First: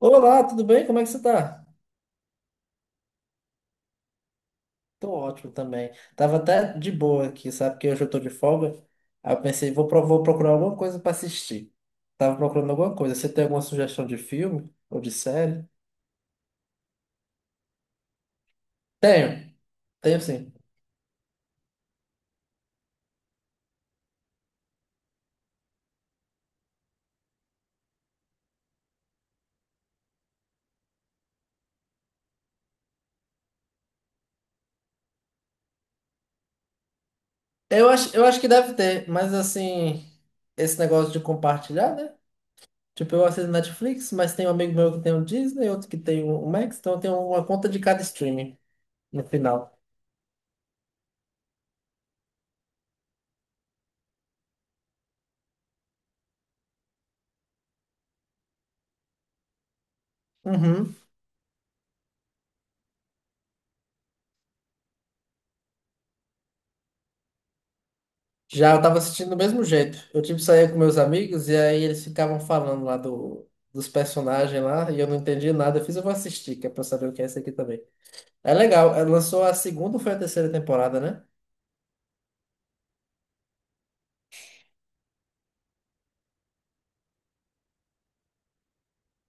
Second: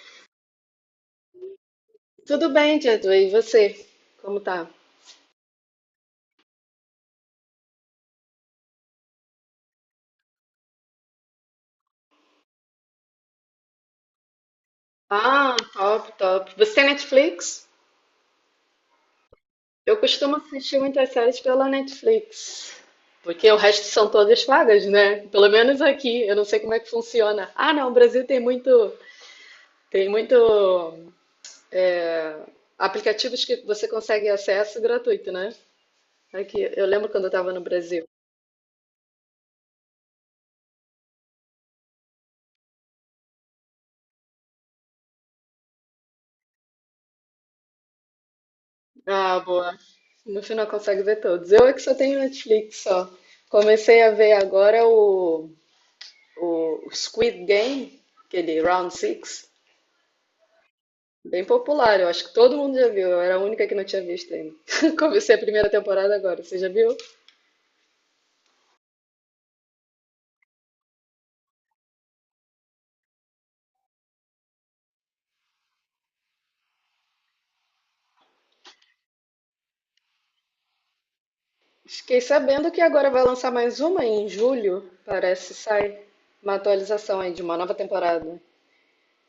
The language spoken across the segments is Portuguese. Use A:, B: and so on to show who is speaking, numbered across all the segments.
A: Olá, tudo bem? Como é que você tá?
B: Tudo bem, Jadu? E você? Como tá?
A: Tô ótimo também. Tava até de boa aqui, sabe? Porque hoje eu tô de folga. Aí eu pensei, vou procurar alguma coisa pra assistir. Tava procurando alguma coisa. Você tem alguma sugestão de filme ou de
B: Ah,
A: série?
B: top, top. Você tem Netflix?
A: Tenho,
B: Eu
A: tenho
B: costumo
A: sim.
B: assistir muitas séries pela Netflix, porque o resto são todas pagas, né? Pelo menos aqui. Eu não sei como é que funciona. Ah, não, o Brasil tem muito, tem muito é, aplicativos que você consegue acesso gratuito, né? Aqui, eu lembro quando eu estava no
A: Eu
B: Brasil.
A: acho, eu acho que deve ter, mas assim, esse negócio de compartilhar, né? Tipo, eu assisto Netflix, mas tem um amigo meu que tem o Disney, outro que tem o Max, então eu tenho uma conta de cada streaming no
B: Ah,
A: final.
B: boa. No final consegue ver todos. Eu é que só tenho Netflix só. Comecei a ver agora o Squid Game, aquele Round Six,
A: Uhum.
B: bem popular, eu acho que todo mundo já viu, eu era a única que não tinha visto ainda. Comecei a primeira temporada agora, você já viu?
A: Já eu tava assistindo do mesmo jeito. Eu, tipo, saía com meus amigos e aí eles ficavam falando lá dos personagens lá e eu não entendi nada. Eu fiz, eu vou assistir, que é pra eu saber o que é esse aqui também. É legal, é, lançou a segunda ou foi a terceira temporada, né?
B: Fiquei sabendo que agora vai lançar mais uma em julho, parece, sai uma atualização aí de uma nova temporada.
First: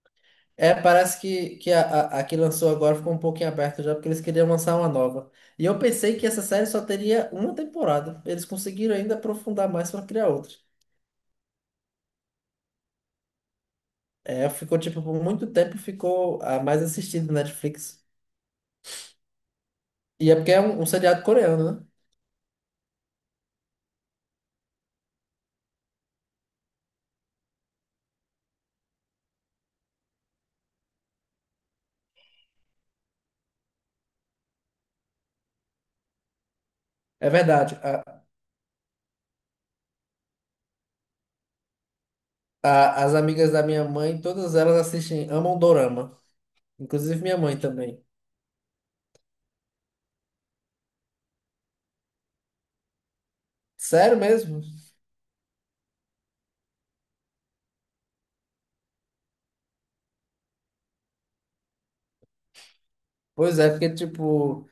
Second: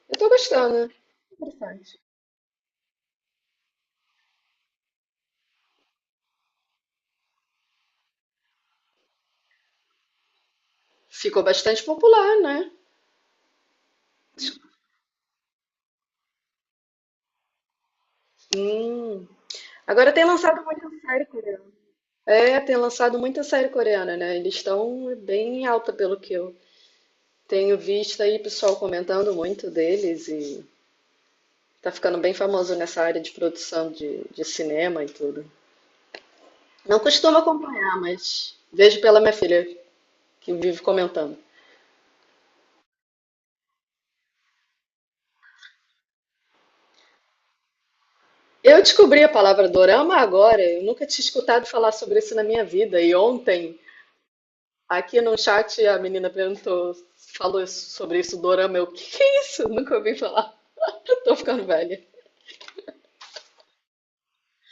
B: Eu tô
A: É,
B: gostando.
A: parece que, que a,
B: Interessante.
A: a, a que lançou agora ficou um pouquinho aberto já, porque eles queriam lançar uma nova. E eu pensei que essa série só teria uma temporada. Eles conseguiram ainda aprofundar mais pra criar outra.
B: Ficou bastante popular, né?
A: É, ficou, tipo, por muito tempo ficou a mais assistida do Netflix.
B: Hum. Agora tem
A: E é porque é
B: lançado
A: um
B: muita
A: seriado
B: série
A: coreano,
B: coreana.
A: né?
B: É, tem lançado muita série coreana, né? Eles estão bem em alta pelo que eu tenho visto aí pessoal comentando muito deles e tá ficando bem famoso nessa área de produção de cinema e tudo. Não
A: É
B: costumo
A: verdade.
B: acompanhar, mas vejo pela minha filha que vive comentando.
A: As amigas da minha mãe, todas elas assistem, amam Dorama. Inclusive minha mãe também.
B: Eu descobri a palavra dorama agora, eu nunca tinha escutado falar sobre isso na minha vida. E ontem,
A: Sério mesmo?
B: aqui no chat, a menina perguntou, sobre isso, dorama. Eu, o que que é isso? Nunca ouvi falar. Tô ficando velha.
A: Pois é, porque, tipo,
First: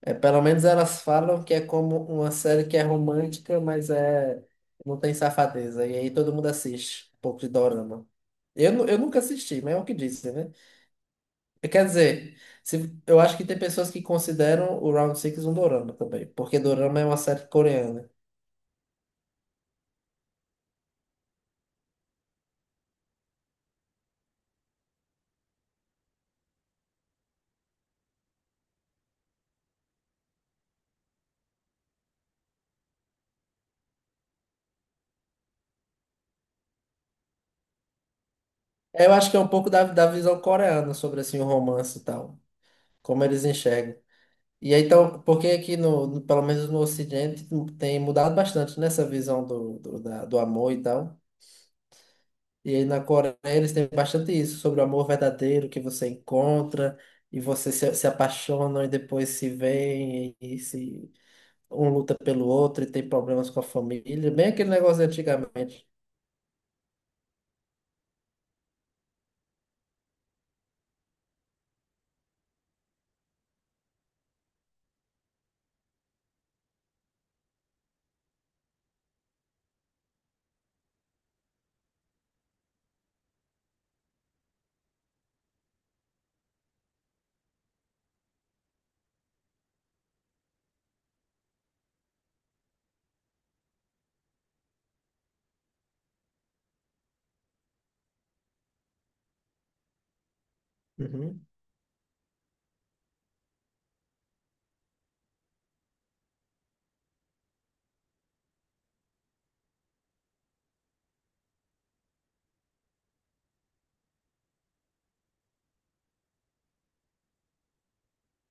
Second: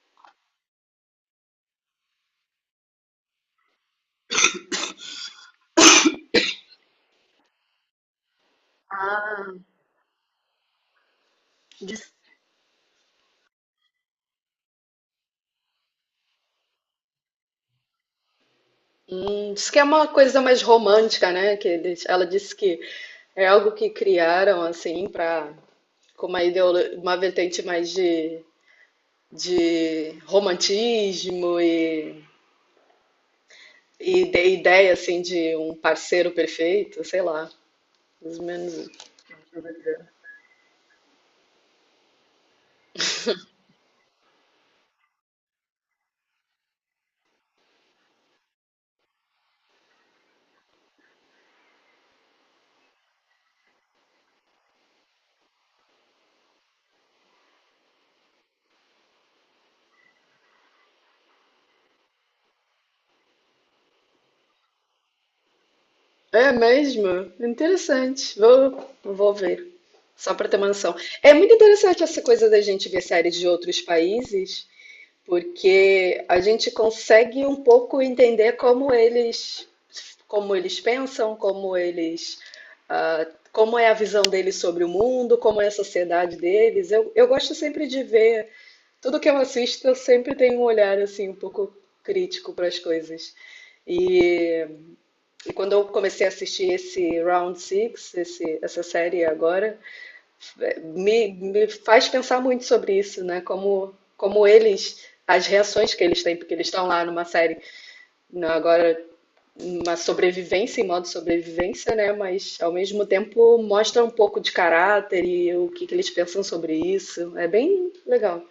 A: pelo menos elas falam que é como uma série que é romântica, mas é, não tem safadeza. E aí todo mundo assiste um pouco de Dorama. Eu nunca assisti, mas é o que disse, né? Quer
B: Diz,
A: dizer, se, eu acho que tem pessoas que consideram o Round Six um Dorama também, porque Dorama é uma série coreana.
B: diz que é uma coisa mais romântica, né? Que eles, ela disse que é algo que criaram assim para com uma uma vertente mais de romantismo e de ideia assim de um parceiro perfeito, sei lá, mais ou menos.
A: Eu acho que é um pouco da visão coreana sobre assim, o romance e tal, como eles enxergam. E aí, então, porque aqui, pelo menos no Ocidente, tem mudado bastante nessa visão do amor e tal. E aí na Coreia eles têm bastante isso, sobre o amor verdadeiro que você encontra, e você se apaixonam e depois se veem, e, se um luta pelo outro e tem problemas com a família, bem aquele negócio de antigamente.
B: É mesmo? Interessante. Vou ver. Só para ter uma noção. É muito interessante essa coisa da gente ver séries de outros países, porque a gente consegue um pouco entender como eles pensam, como é a visão deles sobre o mundo, como é a sociedade deles. Eu gosto sempre de ver, tudo que eu assisto, eu sempre tenho um olhar assim um pouco crítico para as coisas. E, e quando eu comecei a assistir esse Round Six, essa série agora, me,
A: Uhum.
B: me faz pensar muito sobre isso, né? Como eles, as reações que eles têm, porque eles estão lá numa série, agora uma sobrevivência em modo sobrevivência, né? Mas ao mesmo tempo mostra um pouco de caráter e o que eles pensam sobre isso. É bem legal.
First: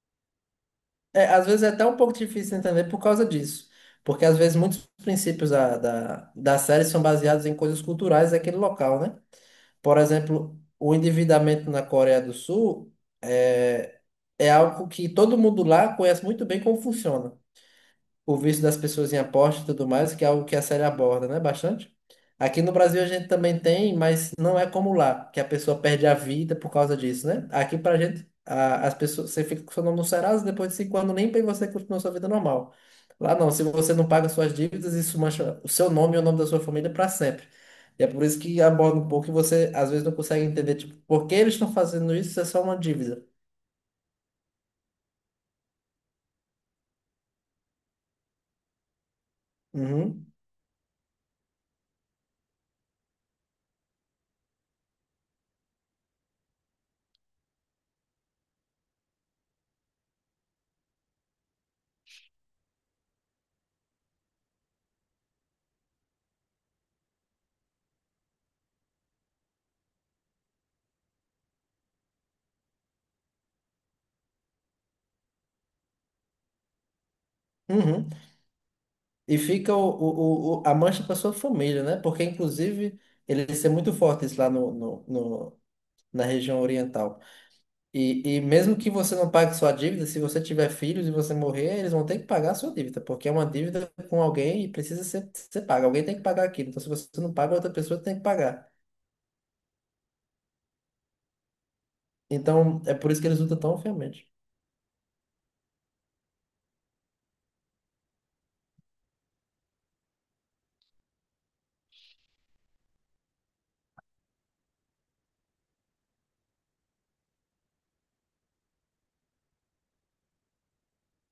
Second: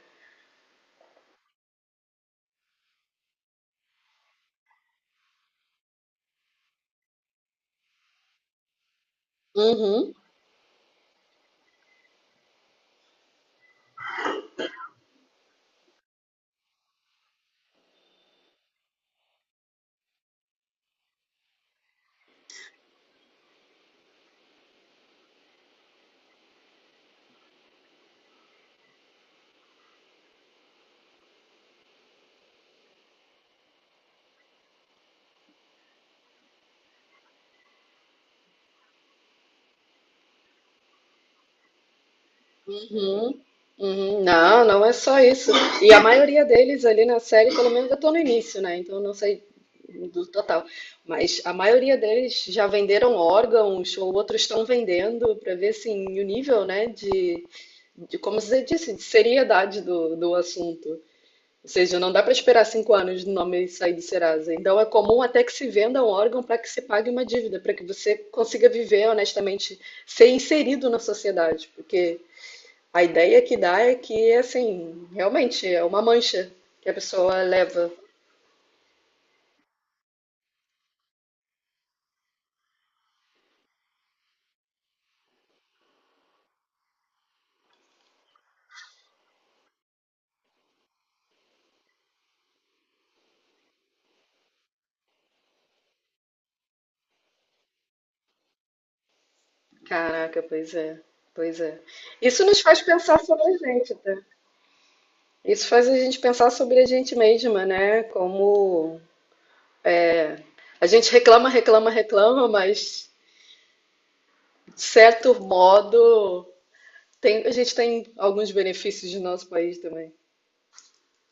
A: É, às vezes é até um pouco difícil entender por causa disso, porque às vezes muitos princípios da série são baseados em coisas culturais daquele local, né? Por
B: Uhum,
A: exemplo, o endividamento na Coreia do Sul é, é algo que todo mundo lá conhece muito bem como funciona o vício das pessoas em aposta e tudo mais, que é algo que a série aborda, né? Bastante. Aqui no Brasil a gente também tem, mas não é como lá, que a pessoa perde a vida por causa disso, né? Aqui pra gente, as pessoas, você fica com seu nome no Serasa, depois de 5 anos limpa e você continua sua vida normal. Lá não, se você não paga suas dívidas, isso mancha o seu nome e o nome da sua família pra sempre. E é por isso que aborda um pouco e você às vezes não consegue entender, tipo, por que eles estão fazendo isso? Isso é só uma dívida.
B: uhum, uhum. Não, não é só isso. E a maioria deles ali na série, pelo menos eu tô no início, né? Então eu não sei do
A: Uhum,
B: total. Mas a maioria deles já venderam órgãos ou outros estão vendendo para ver assim, o nível, né, de como você disse, de seriedade do assunto. Ou seja, não dá para esperar 5 anos do nome sair do Serasa. Então é comum até que se venda um órgão para que se pague uma dívida, para que você consiga viver honestamente, ser inserido na sociedade. Porque a ideia que dá é que, assim, realmente é uma mancha que a pessoa leva.
A: uhum. E fica a mancha para sua família, né? Porque, inclusive, eles é muito fortes lá na região oriental. E mesmo que você não pague sua dívida, se você tiver filhos e você morrer, eles vão ter que pagar a sua dívida, porque é uma dívida com alguém e precisa ser paga. Alguém tem que pagar aquilo. Então, se você não paga, outra pessoa tem que pagar.
B: Caraca, pois é. Pois é. Isso nos faz
A: Então, é por
B: pensar
A: isso que eles
B: sobre a
A: lutam tão
B: gente, tá?
A: fielmente.
B: Isso faz a gente pensar sobre a gente mesma, né? Como a gente reclama, reclama, reclama, mas de certo modo a gente tem alguns benefícios do nosso país também.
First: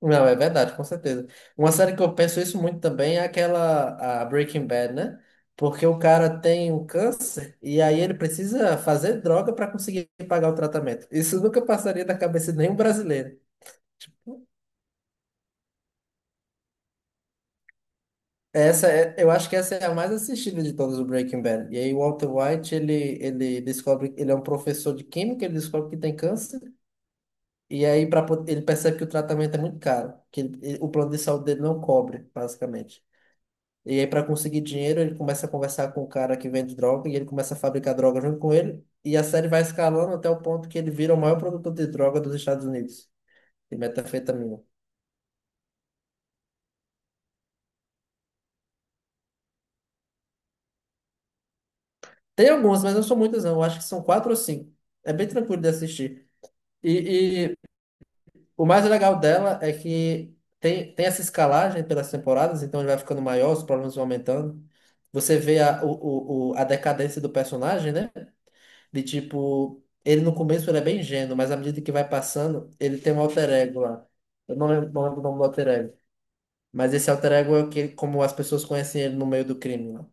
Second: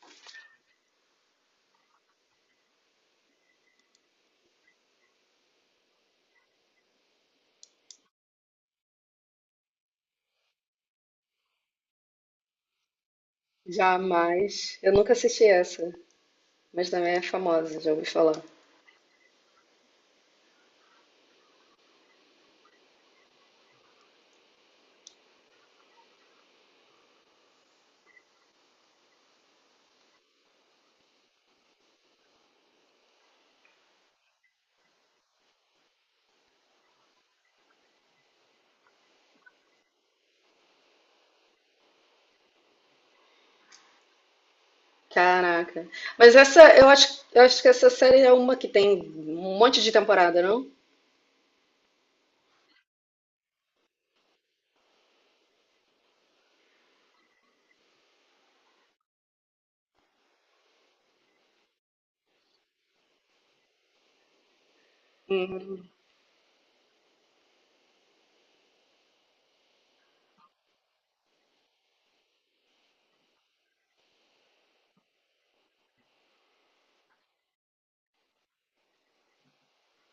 A: Não, é verdade, com certeza. Uma série que eu penso isso muito também é aquela a Breaking Bad, né? Porque o cara tem um câncer e aí ele precisa fazer droga para conseguir pagar o tratamento. Isso nunca passaria da cabeça de nenhum brasileiro. Tipo,
B: Jamais. Eu nunca assisti essa, mas também é famosa, já ouvi falar.
A: Essa é, eu acho que essa é a mais assistida de todas o Breaking Bad. E aí o Walter White, ele descobre, ele é um professor de química, ele descobre que tem câncer, e aí ele percebe que o tratamento é muito caro, que o plano de saúde dele não cobre, basicamente. E aí, para conseguir dinheiro, ele começa a conversar com o cara que vende droga e ele começa a fabricar droga junto com ele. E a série vai escalando até o ponto que ele vira o maior produtor de droga dos Estados Unidos, de metanfetamina.
B: Caraca. Mas essa, eu acho que essa série é uma que tem um monte de temporada, não?
A: Tem algumas, mas não são muitas, não. Eu acho que são quatro ou cinco. É bem tranquilo de assistir. E o mais legal dela é que tem essa escalagem pelas temporadas, então ele vai ficando maior, os problemas vão aumentando. Você vê a,
B: Uhum.
A: o- a decadência do personagem, né? De tipo, ele no começo ele é bem ingênuo, mas à medida que vai passando, ele tem um alter ego lá. Eu não lembro, não lembro o nome do alter ego. Mas esse alter ego é o que, como as pessoas conhecem ele no meio do crime lá.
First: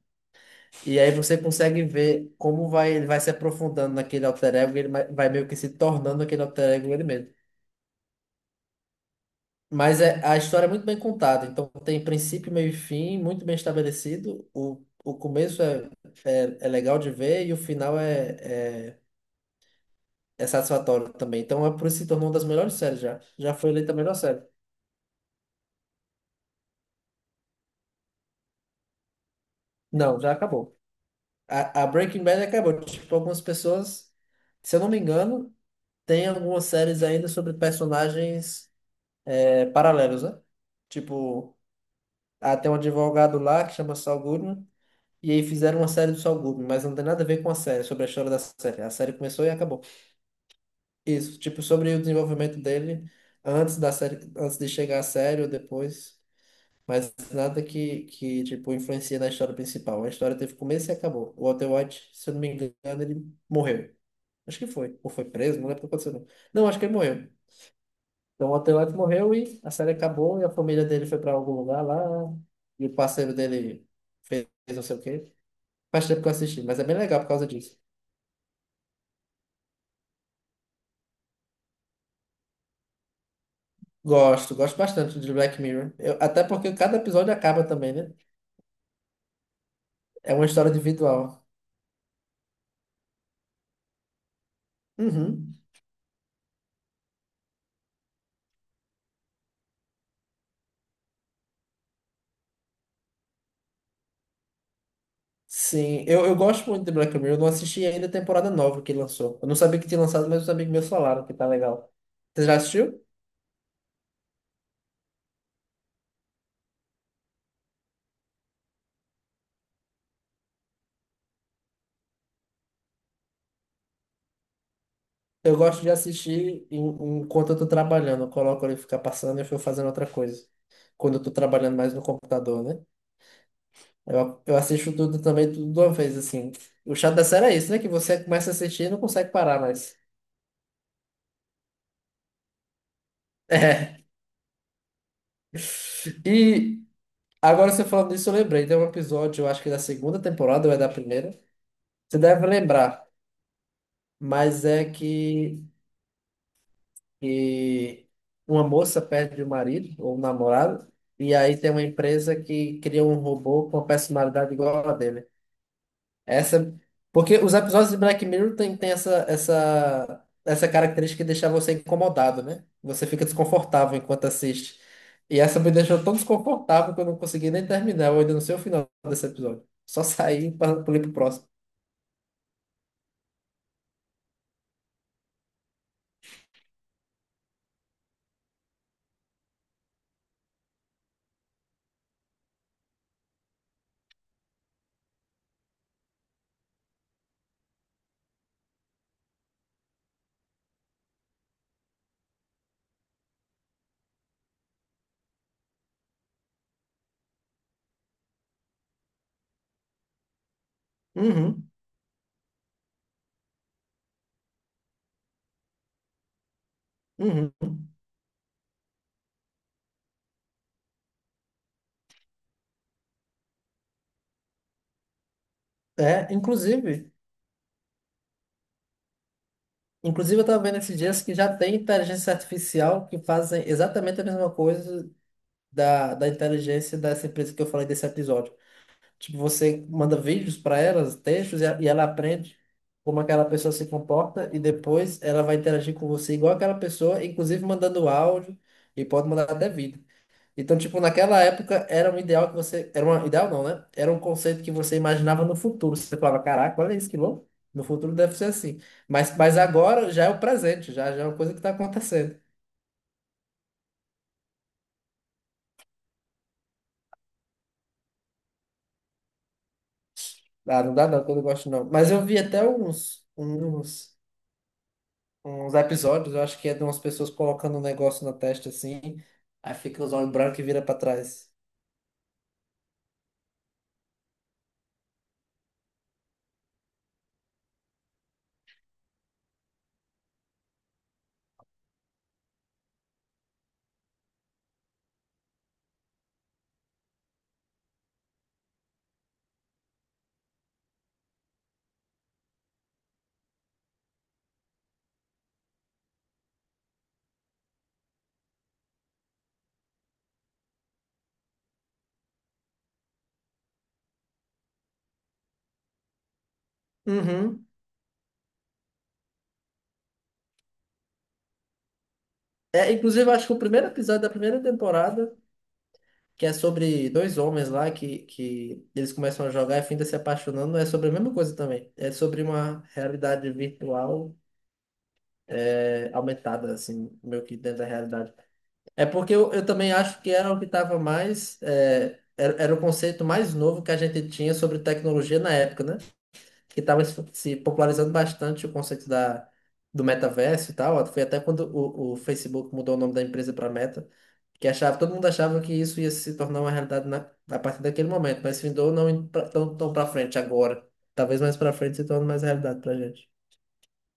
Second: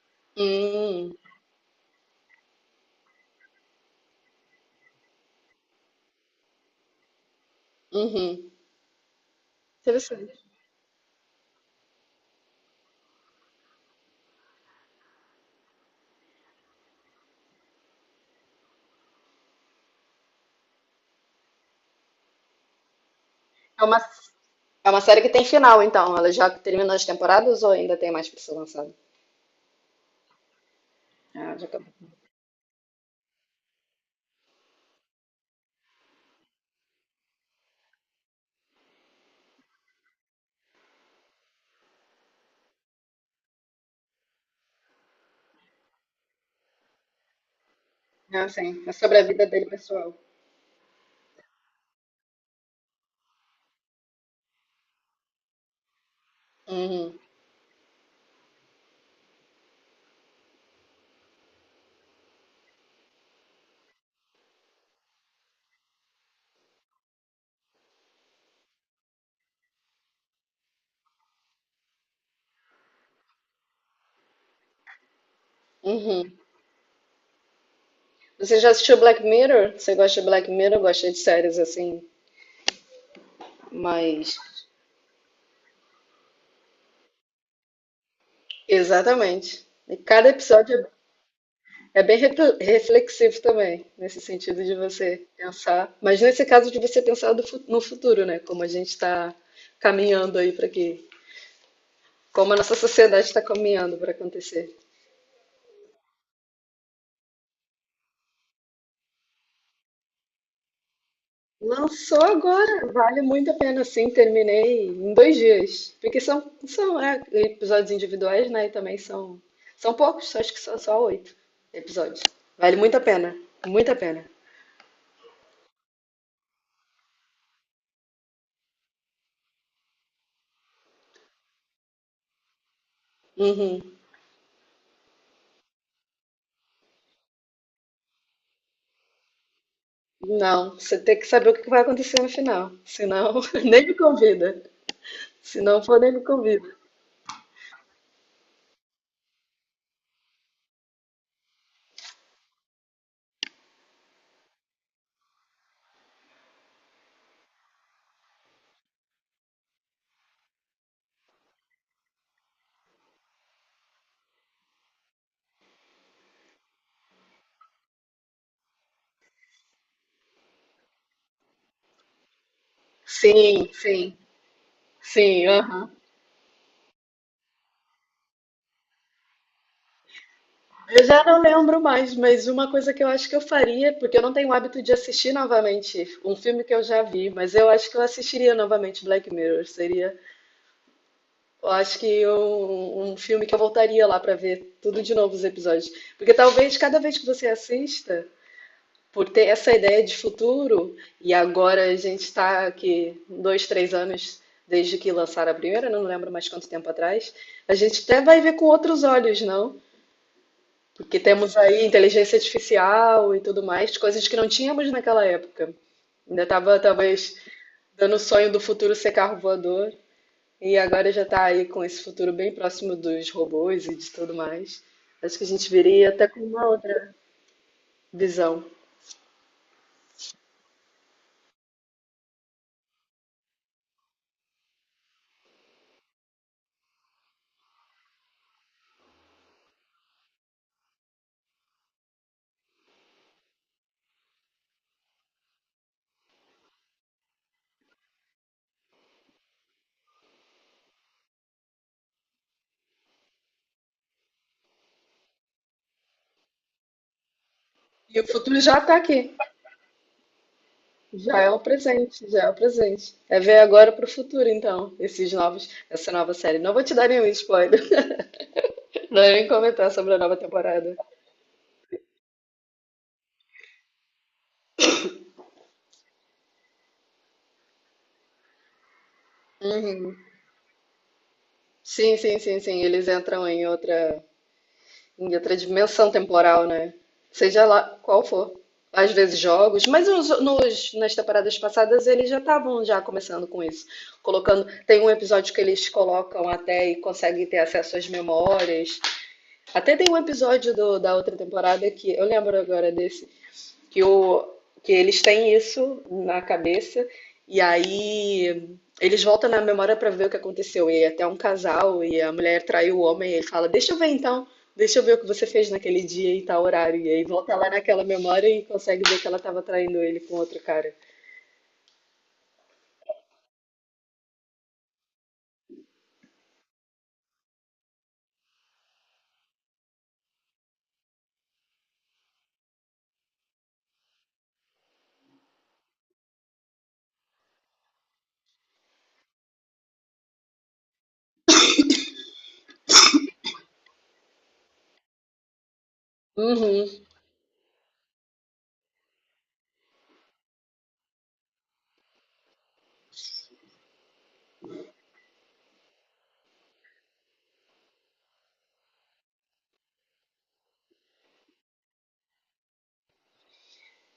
A: E aí
B: Hum,
A: você consegue ver como vai, ele vai se aprofundando naquele alter ego, e ele vai meio que se tornando aquele alter ego ele mesmo.
B: uhum.
A: Mas é,
B: Interessante.
A: a história é muito bem contada, então tem princípio, meio e fim, muito bem estabelecido. O começo é legal de ver e o final é satisfatório também. Então, é por isso que se tornou uma das melhores séries já. Já foi
B: É
A: eleita a
B: uma,
A: melhor série.
B: é uma série que tem final, então. Ela já terminou as temporadas ou ainda tem mais pra ser lançada?
A: Não, já acabou.
B: Ah, já
A: A
B: acabou.
A: Breaking Bad acabou. Tipo, algumas pessoas, se eu não me engano, tem algumas séries ainda sobre personagens paralelos, né? Tipo, ah, tem um advogado lá que chama Saul Goodman. E aí fizeram uma série do Saul Goodman, mas não tem nada a ver com a série, sobre a história da
B: Ah, sim.
A: série. A
B: É
A: série
B: sobre a
A: começou
B: vida
A: e
B: dele,
A: acabou.
B: pessoal.
A: Isso, tipo, sobre o desenvolvimento dele antes da série, antes de chegar à série ou depois. Mas
B: Uhum.
A: nada que, que tipo, influencia na história principal. A história teve começo e acabou. O Walter White, se eu não me engano, ele morreu. Acho que foi. Ou foi preso, não lembro o que aconteceu. Não, Não, acho que ele morreu. Então o Walter White morreu e a série acabou e a família dele foi pra algum lugar lá. E o parceiro dele fez não sei o quê. Faz tempo que eu
B: Uhum.
A: assisti, mas é bem legal por causa disso.
B: Você já assistiu Black Mirror? Você gosta de Black Mirror? Eu gosto de séries assim, Mas,
A: Gosto, gosto bastante de Black Mirror. Até porque cada episódio acaba também, né?
B: exatamente. E cada
A: É uma história
B: episódio
A: individual.
B: é bem reflexivo também, nesse sentido de você
A: Uhum.
B: pensar. Mas nesse caso de você pensar no futuro, né? Como a gente está caminhando aí para que. Como a nossa sociedade está caminhando para acontecer.
A: Sim, eu gosto muito de Black Mirror. Eu não assisti ainda a temporada nova que lançou. Eu não sabia que tinha lançado, mas os amigos meus falaram que tá legal.
B: Lançou
A: Você já
B: agora,
A: assistiu?
B: vale muito a pena, sim. Terminei em 2 dias. Porque são episódios individuais, né? E também são poucos, acho que são só 8 episódios. Vale muito a pena, muito a pena.
A: Eu gosto de assistir enquanto eu tô trabalhando. Eu coloco ele ficar passando e eu fico fazendo outra coisa. Quando eu tô trabalhando mais no computador, né?
B: Uhum.
A: Eu assisto tudo também, tudo de uma vez, assim. O chato da série é isso, né? Que você começa a assistir e não consegue parar mais.
B: Não, você tem que saber o que vai acontecer no final. Senão, nem me
A: É.
B: convida. Se não for, nem me convida.
A: E agora você falando disso, eu lembrei. Tem um episódio, eu acho que da segunda temporada ou é da primeira. Você deve lembrar. Mas é que uma moça perde o marido ou o namorado, e aí tem uma empresa que cria um robô com uma personalidade igual a dele. Essa, porque os episódios de Black Mirror tem essa característica de deixar você incomodado, né? Você fica
B: Sim,
A: desconfortável
B: sim,
A: enquanto assiste. E
B: sim,
A: essa me
B: aham.
A: deixou tão desconfortável que eu não consegui nem terminar. Eu ainda não sei o final desse episódio. Só saí para pular
B: Eu
A: pro
B: já não
A: próximo.
B: lembro mais, mas uma coisa que eu acho que eu faria, porque eu não tenho o hábito de assistir novamente um filme que eu já vi, mas eu acho que eu assistiria novamente Black Mirror. Seria, eu acho que um filme que eu voltaria lá pra ver tudo de novo os episódios. Porque talvez cada vez que você assista, por ter essa ideia de futuro, e agora a gente está aqui dois, três anos desde que lançaram a primeira, não lembro mais quanto tempo atrás, a gente até vai ver com outros olhos, não? Porque temos
A: Uhum,
B: aí inteligência artificial e tudo mais, coisas que não tínhamos naquela época. Ainda estava talvez
A: uhum.
B: dando o sonho do futuro ser carro voador, e agora já está aí com esse futuro bem próximo dos robôs e de tudo mais. Acho que a gente viria até
A: É,
B: com uma
A: inclusive.
B: outra visão.
A: Inclusive, eu estava vendo esses dias que já tem inteligência artificial que fazem exatamente a mesma coisa da inteligência dessa empresa que eu falei desse episódio. Tipo, você manda vídeos para elas, textos, e ela aprende como aquela pessoa se comporta e depois ela vai interagir com você igual aquela pessoa, inclusive mandando áudio e pode mandar até vídeo. Então, tipo, naquela época era um ideal que você. Era um ideal não, né? Era um conceito que você imaginava no futuro. Você falava, caraca, olha isso que louco. No futuro
B: E o
A: deve ser
B: futuro já
A: assim.
B: está aqui.
A: Mas agora já é o presente, já é uma
B: Já é
A: coisa
B: o
A: que está
B: presente,
A: acontecendo.
B: já é o presente. É ver agora pro futuro, então, esses novos, essa nova série. Não vou te dar nenhum spoiler, não vou nem comentar sobre a nova
A: Ah, não
B: temporada.
A: dá não, que eu não gosto não. Mas eu vi até uns episódios, eu acho que é de umas pessoas colocando um negócio na testa assim, aí fica os
B: Uhum.
A: olhos brancos e vira pra trás.
B: Sim, sim, sim, sim. Eles entram em outra dimensão temporal, né? Seja lá qual for. Às vezes jogos, mas nas temporadas passadas eles já estavam já começando com isso. Colocando, tem um episódio que eles colocam até e conseguem ter acesso às memórias. Até tem um episódio da outra temporada que eu lembro agora desse, que, o, que eles têm isso na cabeça e aí eles voltam na memória pra ver o que aconteceu. E até um casal e a mulher traiu o homem e ele fala: Deixa eu ver então, deixa eu ver o que você fez naquele dia e tal horário. E aí volta
A: Uhum.
B: lá naquela memória e consegue ver que ela tava traindo ele com outro cara.
A: É, inclusive, eu acho que o primeiro episódio da primeira temporada. Que é sobre dois homens lá que eles começam a jogar e fim se apaixonando. É sobre a mesma coisa também. É sobre uma realidade virtual aumentada, assim, meio que dentro da realidade. É porque eu também acho que era o que estava mais. Era o conceito mais novo que a gente tinha sobre tecnologia na época, né? Que
B: Uhum.
A: estava se popularizando bastante o conceito da. Do metaverso e tal, foi até quando o Facebook mudou o nome da empresa para Meta. Que achava, todo mundo achava que isso ia se tornar uma realidade na, a partir daquele momento, mas findou não indo pra- tão pra frente agora. Talvez mais pra frente se torne mais realidade pra gente.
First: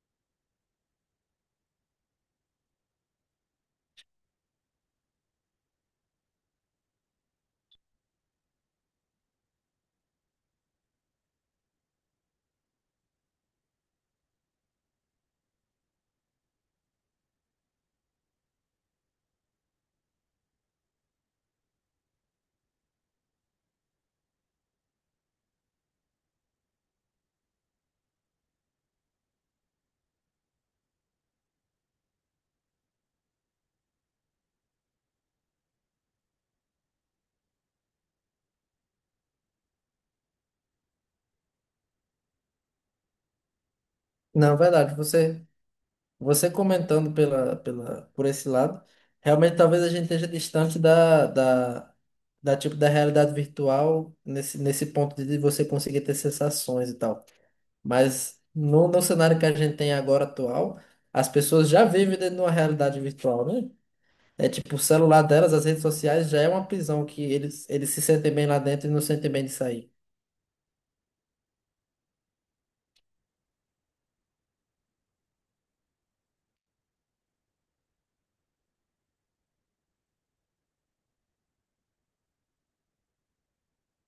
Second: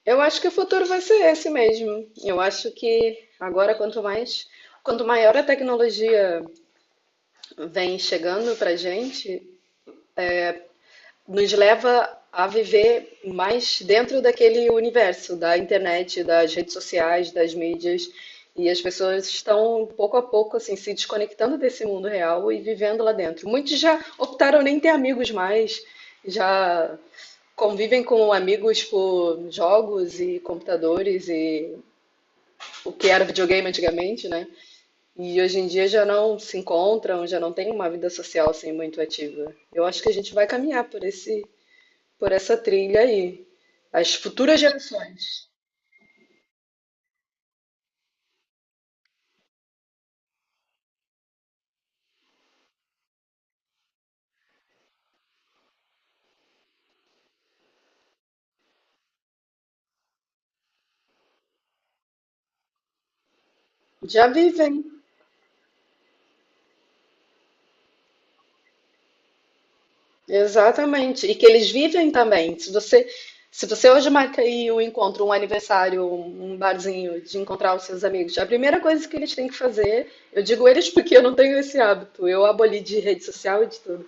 B: Eu acho que o futuro vai ser esse mesmo. Eu acho que agora, quanto mais, quanto maior a tecnologia vem chegando para gente nos leva a viver mais dentro daquele universo da internet, das redes sociais, das mídias. E as pessoas estão pouco a pouco assim se desconectando desse mundo real e vivendo lá dentro. Muitos já optaram nem ter amigos mais, já convivem com amigos por jogos e computadores e o que era videogame antigamente, né? E hoje em dia já não se encontram, já não tem uma vida social assim muito ativa. Eu acho que a gente vai caminhar por essa trilha aí. As
A: Não,
B: futuras
A: verdade,
B: gerações
A: você comentando por esse lado, realmente talvez a gente esteja distante tipo, da realidade virtual nesse ponto de você conseguir ter sensações e tal. Mas no cenário que a gente tem agora atual, as pessoas já vivem dentro de uma realidade virtual, né?
B: já
A: É tipo, o
B: vivem,
A: celular delas, as redes sociais, já é uma prisão que eles se sentem bem lá dentro e não sentem bem de sair.
B: exatamente. E que eles vivem também. Se você hoje marca aí um encontro, um aniversário, um barzinho de encontrar os seus amigos, a primeira coisa que eles têm que fazer, eu digo eles porque eu não tenho esse hábito, eu aboli de rede social e de tudo.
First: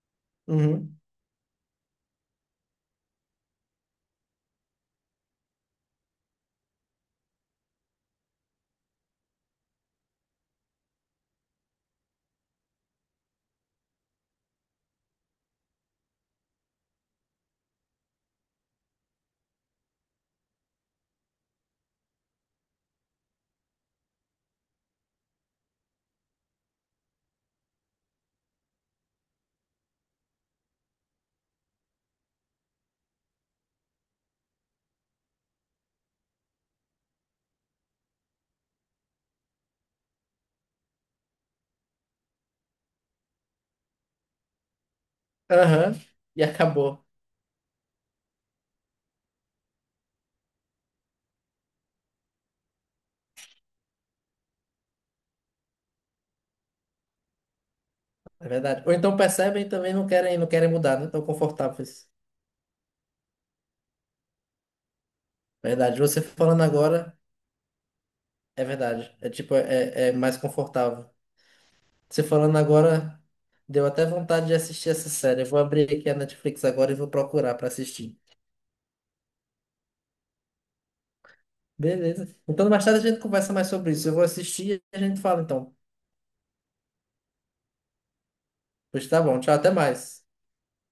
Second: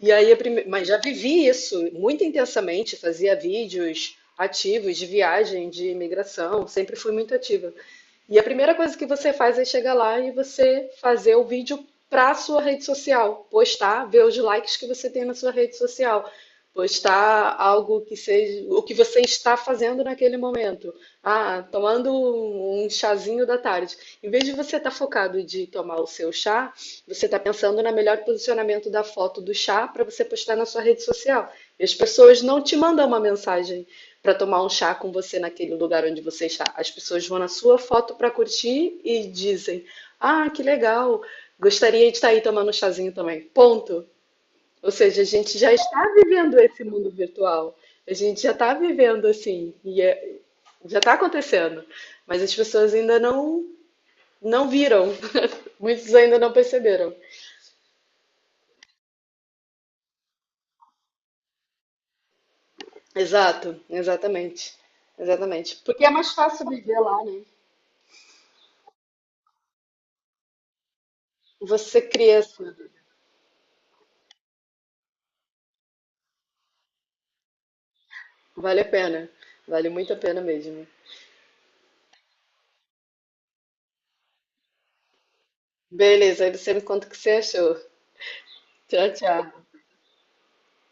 B: E aí, mas já
A: Uhum.
B: vivi isso muito intensamente, fazia vídeos ativos de viagem, de imigração, sempre fui muito ativa. E a primeira coisa que você faz é chegar lá e você fazer o vídeo para a sua rede social, postar, ver os likes que você tem na sua rede social, postar algo que seja o que você está fazendo naquele momento. Ah, tomando um chazinho da tarde. Em vez de você estar focado de tomar o seu chá, você está pensando no melhor posicionamento da foto do chá para você postar na sua rede social. E as pessoas não te mandam uma mensagem para tomar um chá com você naquele lugar onde você está. As pessoas vão na sua foto para curtir e dizem: Ah, que legal, gostaria de estar aí tomando um chazinho também. Ponto. Ou seja, a gente já
A: Aham.
B: está
A: E
B: vivendo esse
A: acabou.
B: mundo virtual. A gente já está vivendo assim, e já está acontecendo, mas as pessoas ainda não viram, muitos ainda não perceberam.
A: É verdade. Ou então percebem e também não querem, não querem mudar, não estão confortáveis.
B: Exato, exatamente, exatamente.
A: Verdade.
B: Porque é
A: Você
B: mais
A: falando
B: fácil viver
A: agora,
B: lá, né?
A: é verdade. É tipo, é mais confortável.
B: Você
A: Você
B: cria,
A: falando
B: assim,
A: agora, deu até vontade de assistir essa série. Eu vou abrir aqui a Netflix agora e vou procurar pra assistir.
B: vale a pena, vale muito a pena mesmo.
A: Beleza. Então, mais tarde a gente conversa mais sobre isso. Eu vou assistir e a gente fala então.
B: Beleza, aí você me conta o que você achou.
A: Pois
B: Tchau,
A: tá bom. Tchau,
B: tchau.
A: até mais.